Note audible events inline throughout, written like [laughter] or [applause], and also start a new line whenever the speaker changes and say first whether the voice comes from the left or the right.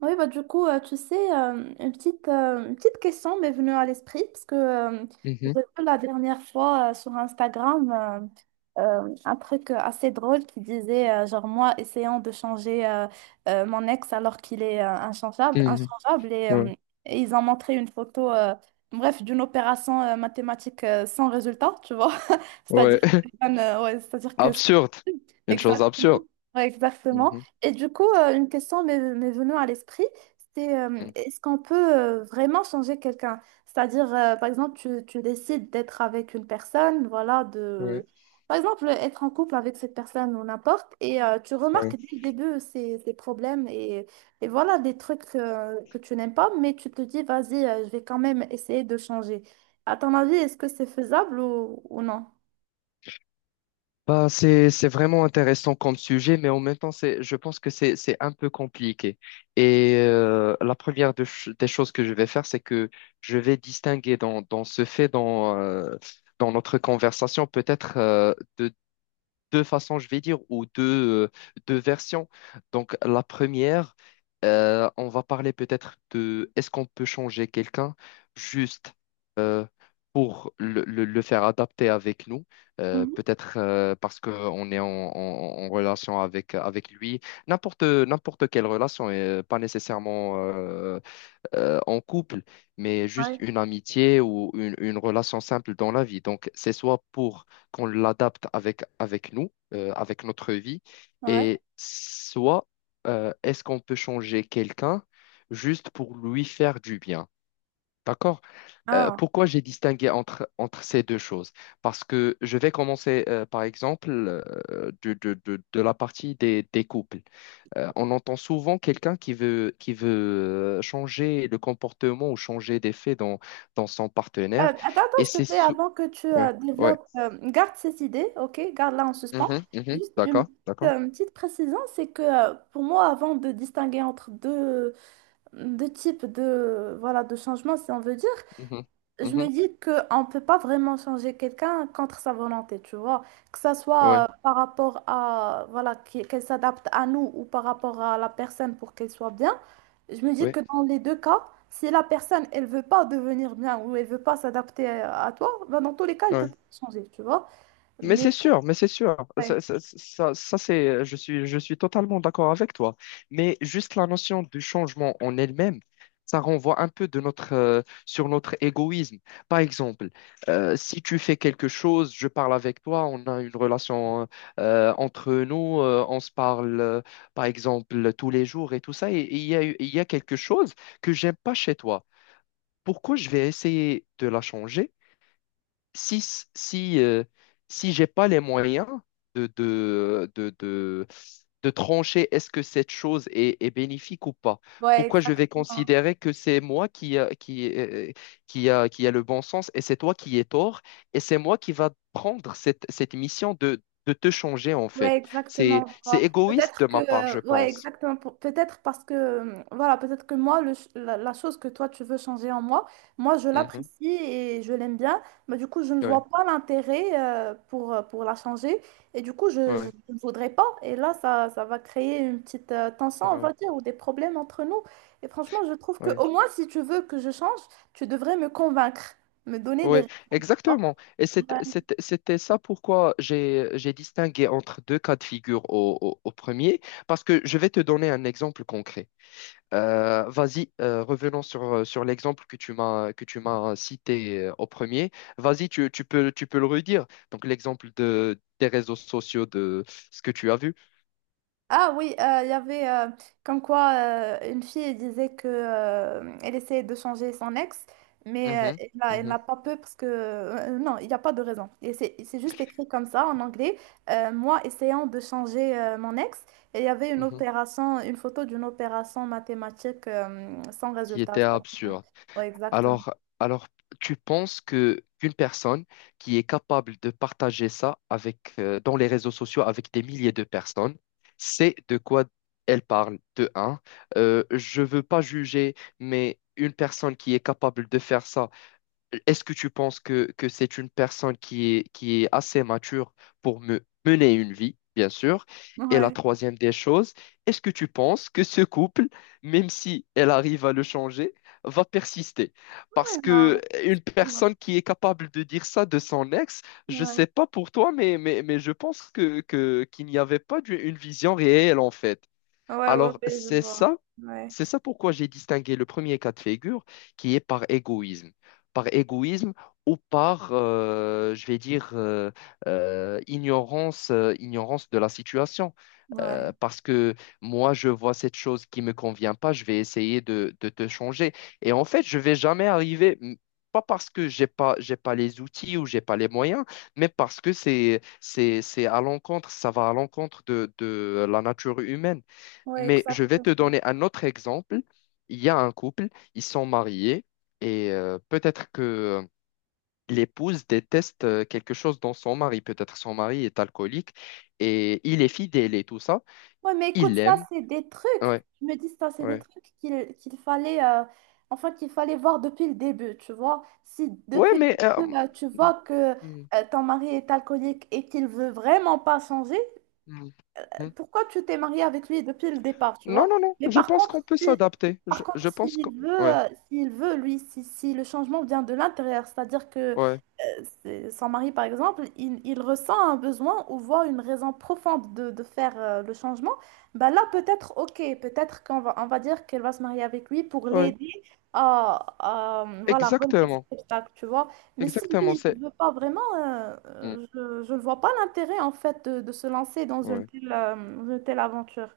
right: Oui, bah, du coup, tu sais, une petite question m'est venue à l'esprit parce que j'ai
left: Mhm,
right: vu la dernière fois sur Instagram un truc assez drôle qui disait, genre moi, essayant de changer mon ex alors qu'il est inchangeable,
left: mhm.
right: inchangeable
left: Ouais,
right: et ils ont montré une photo, bref, d'une opération mathématique sans résultat, tu vois. [laughs]
left: ouais.
right: C'est-à-dire
left: [laughs]
right: que, ouais, c'est-à-dire que
left: Absurde. Une chose absurde.
right: exactement. Ouais, exactement.
left: Mhm,
right: Et du coup, une question m'est venue à l'esprit, c'est
left: mhm.
right: est-ce qu'on peut vraiment changer quelqu'un? C'est-à-dire, par exemple, tu décides d'être avec une personne, voilà, de...
left: Ouais,
right: Par exemple, être en couple avec cette personne ou n'importe, et tu remarques
left: ouais.
right: dès le début ses problèmes et voilà des trucs que tu n'aimes pas, mais tu te dis, vas-y, je vais quand même essayer de changer. À ton avis, est-ce que c'est faisable ou non?
left: Bah, c'est vraiment intéressant comme sujet, mais en même temps, je pense que c'est un peu compliqué. Et la première des choses que je vais faire, c'est que je vais distinguer dans ce fait, dans notre conversation, peut-être deux façons, je vais dire, ou euh, deux versions. Donc, la première, on va parler peut-être de est-ce qu'on peut changer quelqu'un juste euh, pour le faire adapter avec nous,
right: Mhm.
left: peut-être parce qu'on est en relation avec lui, n'importe quelle relation, et pas nécessairement en couple, mais juste
right: Ouais.
left: une amitié ou une relation simple dans la vie. Donc, c'est soit pour qu'on l'adapte avec nous, avec notre vie,
right: Ouais.
left: et soit est-ce qu'on peut changer quelqu'un juste pour lui faire du bien. D'accord?
right: Ah.
left: Pourquoi j'ai distingué entre ces deux choses? Parce que je vais commencer, par exemple, de la partie des couples. On entend souvent quelqu'un qui veut changer le comportement ou changer d'effet dans son partenaire.
right: Attends,
left: Et
right: attends, s'il
left: c'est
right: te plaît,
left: sou-
right: avant que tu
left: Ouais, ouais.
right: développes, garde cette idée, ok? Garde-la en suspens.
left: Mhm, mhm.
right: Juste
left: D'accord, d'accord.
right: une petite précision, c'est que pour moi, avant de distinguer entre deux, deux types de, voilà, de changements, si on veut dire,
left: Mhm,
right: je me
left: mhm.
right: dis qu'on ne peut pas vraiment changer quelqu'un contre sa volonté, tu vois. Que ça soit
left: Ouais,
right: par rapport à, voilà, qu'elle s'adapte à nous ou par rapport à la personne pour qu'elle soit bien. Je me dis
left: ouais,
right: que dans les deux cas, si la personne, elle veut pas devenir bien ou elle veut pas s'adapter à toi, ben dans tous les cas, elle peut
left: ouais.
right: pas changer, tu vois.
left: Mais
right: Mais,
left: c'est sûr, mais c'est sûr. Ça,
right: ouais,
left: ça, ça, ça, je suis totalement d'accord avec toi. Mais juste la notion du changement en elle-même, ça renvoie un peu sur notre égoïsme. Par exemple, si tu fais quelque chose, je parle avec toi, on a une relation entre nous, on se parle, par exemple, tous les jours et tout ça, et il y a quelque chose que j'aime pas chez toi. Pourquoi je vais essayer de la changer? si, si, euh, si j'ai pas les moyens de, de, de, de, de trancher est-ce que cette chose est bénéfique ou pas,
right: ouais,
left: pourquoi je vais
right: exactement.
left: considérer que c'est moi qui a le bon sens et c'est toi qui es tort et c'est moi qui va prendre cette mission de te changer en
right: Ouais,
left: fait.
right: exactement.
left: C'est
right: Voilà.
left: égoïste
right: Peut-être
left: de
right: que,
left: ma part, je
right: ouais,
left: pense.
right: exactement. Peut-être parce que, voilà, peut-être que moi, la, la chose que toi, tu veux changer en moi, moi, je
left: Mhm.
right: l'apprécie et je l'aime bien, mais du coup, je ne vois
left: Ouais,
right: pas l'intérêt pour la changer. Et du coup,
left: ouais,
right: je ne voudrais pas. Et là, ça va créer une petite tension, on
left: ouais,
right: va dire, ou des problèmes entre nous. Et franchement, je trouve que
left: ouais.
right: au moins, si tu veux que je change, tu devrais me convaincre, me donner
left: Oui,
right: des
left: exactement. Et c'est-
right: raisons.
left: c'est- c'était ça pourquoi j'ai distingué entre deux cas de figure au premier, parce que je vais te donner un exemple concret. Vas-y, revenons sur l'exemple que tu m'as cité au premier. Vas-y, tu peux le redire. Donc l'exemple de des réseaux sociaux de ce que tu as vu.
right: Ah oui, il y avait comme quoi une fille disait que elle essayait de changer son ex, mais
left: Mhm,
right: elle
left: mhm,
right: n'a pas peur parce que non, il n'y a pas de raison. Et c'est juste écrit comme ça en anglais. Moi essayant de changer mon ex, et il y avait une
left: mhm.
right: opération, une photo d'une opération mathématique sans
left: Qui
right: résultat.
left: était
right: Cest
left: absurde.
right: ouais, exactement.
left: Alors, alors, tu penses que qu'une personne qui est capable de partager ça avec dans les réseaux sociaux avec des milliers de personnes, c'est de quoi elle parle de un. Je veux pas juger, mais une personne qui est capable de faire ça, est-ce que tu penses que c'est une personne qui est assez mature pour me mener une vie, bien sûr? Et la
right: Ouais.
left: troisième des choses, est-ce que tu penses que ce couple, même si elle arrive à le changer, va persister? Parce
right: Ouais, non.
left: que une
right: Non.
left: personne qui est capable de dire ça de son ex, je
right: Ouais.
left: sais pas pour toi, mais je pense qu'il n'y avait pas une vision réelle en fait.
right: Ouais, ouais,
left: Alors,
right: ouais, je
left: c'est
right: vois.
left: ça,
right: Ouais.
left: c'est ça pourquoi j'ai distingué le premier cas de figure qui est par égoïsme. Par égoïsme ou par, je vais dire, ignorance de la situation.
right: Ouais.
left: Parce que moi, je vois cette chose qui ne me convient pas, je vais essayer de te changer. Et en fait, je vais jamais arriver, pas parce que j'ai pas les outils ou j'ai pas les moyens, mais parce que c'est à l'encontre, ça va à l'encontre de la nature humaine.
right: Ouais,
left: Mais je vais te
right: exactement.
left: donner un autre exemple. Il y a un couple, ils sont mariés et peut-être que l'épouse déteste quelque chose dans son mari. Peut-être son mari est alcoolique et il est fidèle et tout ça.
right: Ouais, mais écoute,
left: Il
right: ça,
left: l'aime.
right: c'est des
left: Ouais,
right: trucs. Je me dis, ça, c'est des
left: ouais.
right: trucs qu'il fallait, enfin, qu'il fallait voir depuis le début, tu vois. Si
left: Ouais,
right: depuis le début, tu vois que
left: hmm,
right: ton mari est alcoolique et qu'il veut vraiment pas changer,
left: hmm, hmm.
right: pourquoi tu t'es mariée avec lui depuis le départ, tu
left: Non,
right: vois?
left: non, non.
right: Mais
left: Je
right: par
left: pense qu'on
right: contre,
left: peut
right: si,
left: s'adapter.
right: par
left: Je,
right: contre,
left: je pense qu'on... Ouais,
right: s'il veut, lui, si, si le changement vient de l'intérieur, c'est-à-dire que
left: ouais,
right: son mari, par exemple, il ressent un besoin ou voit une raison profonde de faire le changement, bah là, peut-être, ok, peut-être qu'on va, on va dire qu'elle va se marier avec lui pour
left: ouais.
right: l'aider à, voilà, relever cet
left: Exactement.
right: obstacle, tu vois. Mais si
left: Exactement.
right: lui, il ne veut pas vraiment,
left: Hmm,
right: je ne vois pas l'intérêt, en fait, de se lancer dans
left: ouais.
right: une telle aventure.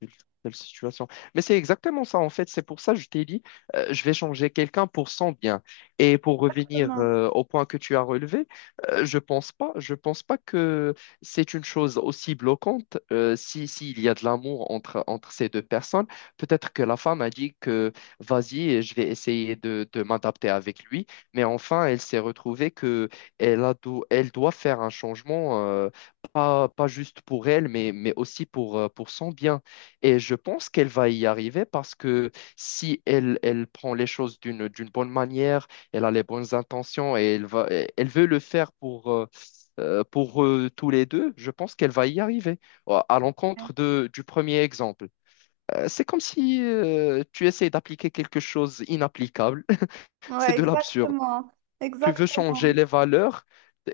left: telle telle situation. Mais c'est exactement ça, en fait. C'est pour ça que je t'ai dit, je vais changer quelqu'un pour son bien. Et pour revenir
right: Exactement.
left: au point que tu as relevé, je pense pas que c'est une chose aussi bloquante si, s'il y a de l'amour entre ces deux personnes. Peut-être que la femme a dit que vas-y, je vais essayer de m'adapter avec lui. Mais enfin, elle s'est retrouvée que elle doit faire un changement, pas juste pour elle, mais aussi pour son bien. Et je pense qu'elle va y arriver parce que si elle prend les choses d'une bonne manière, elle a les bonnes intentions et elle veut le faire pour tous les deux, je pense qu'elle va y arriver. Oh, à l'encontre du premier exemple. C'est comme si tu essayes d'appliquer quelque chose inapplicable. [laughs] C'est
right: Ouais,
left: de l'absurde.
right: exactement.
left: Tu veux changer
right: Exactement.
left: les valeurs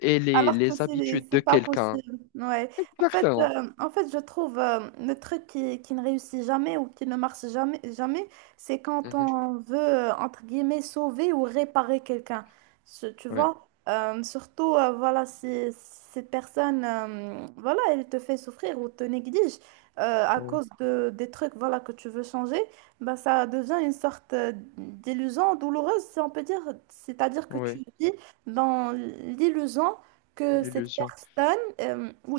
left: et les,
right: Alors que
left: les habitudes
right: c'est
left: de
right: pas
left: quelqu'un.
right: possible. Ouais.
left: Exactement.
right: En fait, je trouve le truc qui ne réussit jamais ou qui ne marche jamais, jamais, c'est quand
left: Mhm.
right: on veut, entre guillemets, sauver ou réparer quelqu'un. Tu
left: Ouais,
right: vois? Surtout, voilà, si cette personne, voilà, elle te fait souffrir ou te néglige à
left: ouais,
right: cause de, des trucs, voilà, que tu veux changer, bah, ça devient une sorte d'illusion douloureuse, si on peut dire. C'est-à-dire que
left: ouais.
right: tu vis dans l'illusion que cette
left: L'illusion.
right: personne, ou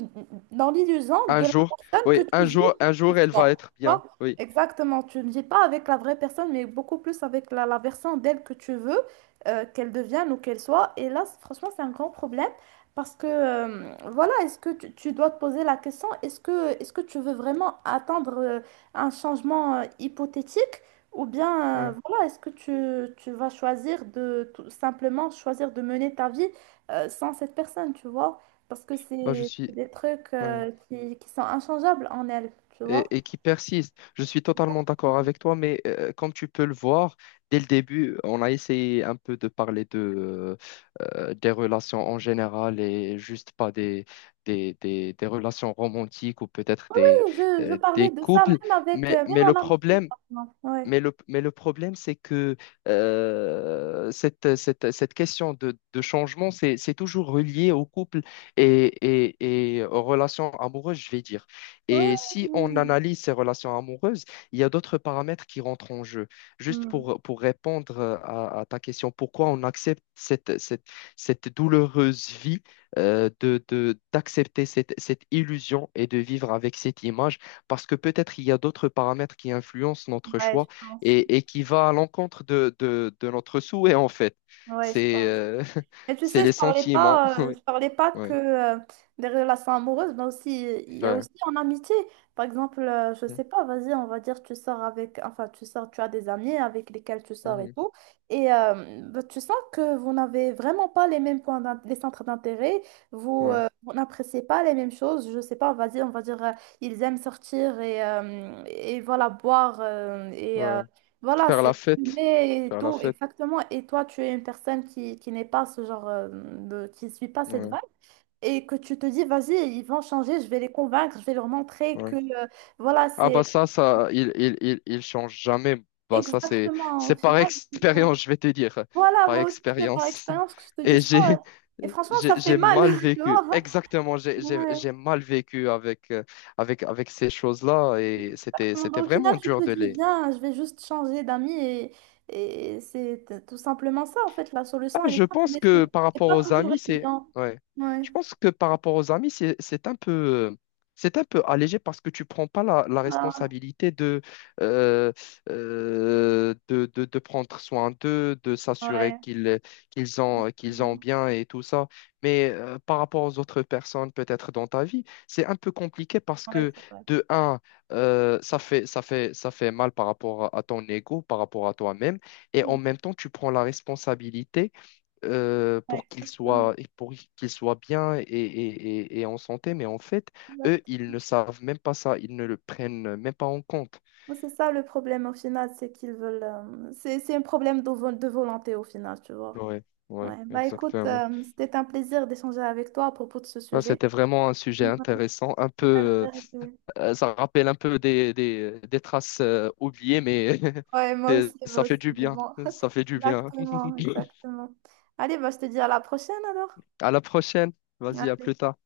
right: dans l'illusion
left: Un
right: de la
left: jour,
right: personne que
left: oui,
right: tu veux
left: un jour,
right: qu'elle
left: elle va
right: soit.
left: être
right: Tu
left: bien.
right: vois?
left: Oui,
right: Exactement, tu ne vis pas avec la vraie personne, mais beaucoup plus avec la, la version d'elle que tu veux qu'elle devienne ou qu'elle soit. Et là, franchement, c'est un grand problème parce que, voilà, est-ce que tu dois te poser la question, est-ce que tu veux vraiment attendre un changement hypothétique? Ou bien,
left: oui.
right: voilà, est-ce que tu vas choisir de tout simplement choisir de mener ta vie sans cette personne, tu vois. Parce que
left: Bah, je suis.
right: c'est des trucs
left: Ouais.
right: qui sont inchangeables en elle, tu vois.
left: Et qui persiste. Je suis totalement d'accord avec toi, mais comme tu peux le voir, dès le début, on a essayé un peu de parler des relations en général et juste pas des relations romantiques ou peut-être
right: Oui, je parlais
left: des
right: de ça
left: couples.
right: même avec,
left: Mais,
right: même
left: mais le
right: en amitié,
left: problème,
right: par exemple. Ouais.
left: mais le problème, c'est que cette question de changement, c'est toujours relié au couple et aux relations amoureuses, je vais dire.
right: Ouais,
left: Et
right: ouais,
left: si on
right: ouais.
left: analyse ces relations amoureuses, il y a d'autres paramètres qui rentrent en jeu. Juste
right: Mm.
left: pour répondre à ta question, pourquoi on accepte cette douloureuse vie d'accepter cette illusion et de vivre avec cette image? Parce que peut-être il y a d'autres paramètres qui influencent notre
right: Ouais, je
left: choix
right: pense.
left: et qui va à l'encontre de notre souhait, en fait.
right: Ouais, je
left: C'est
right: pense.
left: [laughs]
right: Et tu
left: C'est
right: sais,
left: les sentiments.
right: je parlais pas que
left: Ouais,
right: des relations amoureuses, mais aussi, il y a
left: ouais.
right: aussi en amitié. Par exemple, je sais pas, vas-y, on va dire, tu sors avec, enfin, tu sors, tu as des amis avec lesquels tu sors et
left: Mhm.
right: tout. Et bah, tu sens que vous n'avez vraiment pas les mêmes points, les centres d'intérêt,
left: Ouais,
right: vous n'appréciez pas les mêmes choses. Je sais pas, vas-y, on va dire, ils aiment sortir et voilà, boire et
left: ouais.
right: voilà,
left: Faire la
right: c'est
left: fête.
right: fumé et
left: Faire la
right: tout,
left: fête.
right: exactement. Et toi, tu es une personne qui n'est pas ce genre de, qui ne suit pas cette vibe
left: Ouais,
right: et que tu te dis, vas-y, ils vont changer, je vais les convaincre, je vais leur montrer que,
left: ouais.
right: voilà,
left: Ah, bah,
right: c'est
left: il change jamais. Bah ça, c'est,
right: exactement, au
left: c'est par
right: final, c'est ça.
left: expérience, je vais te dire.
right: Voilà,
left: Par
right: moi aussi, c'est par
left: expérience.
right: expérience que je te
left: [laughs]
right: dis
left: Et
right: ça. Ouais.
left: j'ai,
right: Et franchement, ça
left: j'ai,
right: fait
left: j'ai
right: mal,
left: mal
right: [laughs] tu vois.
left: vécu.
right: Hein.
left: Exactement, j'ai, j'ai,
right: Ouais.
left: j'ai mal vécu avec ces choses-là. Et c'était,
right: Bon, bah,
left: c'était
right: au final,
left: vraiment
right: tu te
left: dur de
right: dis,
left: les.
right: viens, je vais juste changer d'amis et c'est tout simplement ça, en fait, la
left: Ah,
right: solution, elle
left: je
right: est simple,
left: pense
right: mais
left: que par
right: c'est
left: rapport
right: pas
left: aux
right: toujours
left: amis, c'est
right: évident.
left: ouais.
right: Ouais.
left: Je pense que par rapport aux amis, euh, c'est un peu allégé parce que tu prends pas la
right: Ah.
left: responsabilité euh, de prendre soin d'eux, de s'assurer
right: Ouais,
left: qu'ils ont
right: absolument.
left: bien et tout ça. Mais par rapport aux autres personnes, peut-être dans ta vie, c'est un peu compliqué parce
right: Ouais,
left: que
right: c'est vrai.
left: de un, ça fait mal par rapport à ton ego, par rapport à toi-même, et en même temps, tu prends la responsabilité
right: Ouais, exactement.
left: et pour qu'ils soient bien et en santé, mais en fait,
right: Exact.
left: eux, ils ne savent même pas ça, ils ne le prennent même pas en compte.
right: C'est ça le problème au final, c'est qu'ils veulent. C'est un problème de, de volonté au final, tu vois.
left: Ouais, ouais,
right: Ouais, bah écoute,
left: exactement.
right: c'était un plaisir d'échanger avec toi à propos de ce
left: Ça,
right: sujet.
left: c'était vraiment un sujet
right: Ouais,
left: intéressant, un
right: la
left: peu,
right: vérité.
left: ça rappelle un peu des traces oubliées, mais [laughs]
right: Ouais, moi aussi, moi
left: ça fait
right: aussi.
left: du
right: Mais
left: bien,
right: bon, [laughs]
left: ça fait du bien.
right: exactement,
left: [laughs]
right: exactement. Allez, bah je te dis à la prochaine alors.
left: À la prochaine, vas-y, à
right: Allez.
left: plus tard.